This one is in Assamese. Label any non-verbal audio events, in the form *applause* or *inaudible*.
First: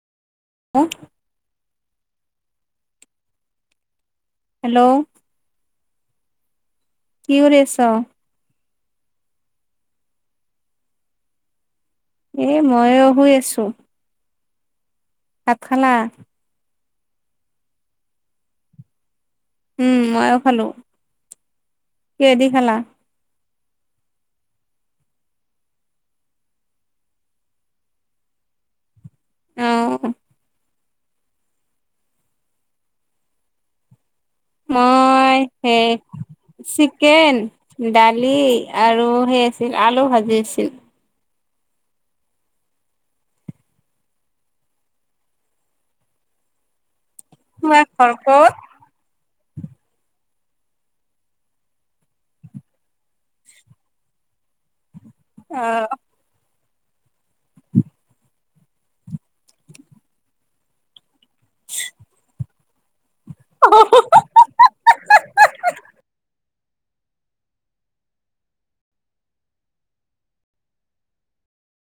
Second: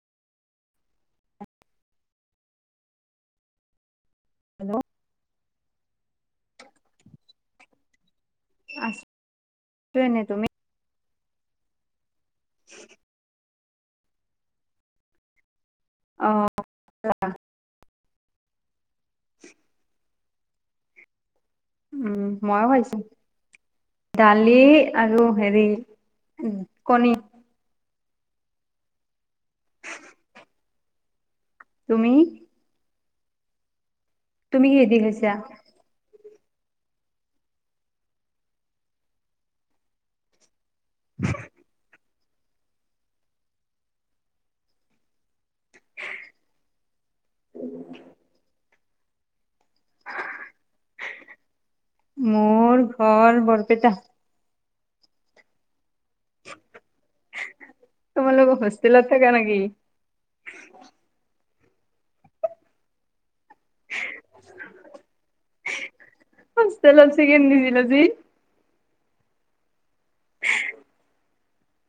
হ *inaudible* হেল্ল'? কি কৰি আছ? আছো এনেই, তুমি? এ মইয়ো শুই আছোঁ। ভাত খালা? অ' *unintelligible* উম, ময়ো খালো। উম, কিহেদি মইও খালা? খাইছোঁ। দালি আৰু হেৰি কণী। অ' তুমি? তুমি কিহেদি খাইছা মই সেই চিকেন, দালি আৰু সেই আছিল আলু ভাজি আছিল। হয় *inaudible* তোমাৰ ঘৰ ক'ত? মোৰ ঘৰ বৰপেটা। অ' তোমালোক হোষ্টেলত থাকা নেকি? *unintelligible* হ *inaudible* হোষ্টেলত চিকেন নিদিল আজি?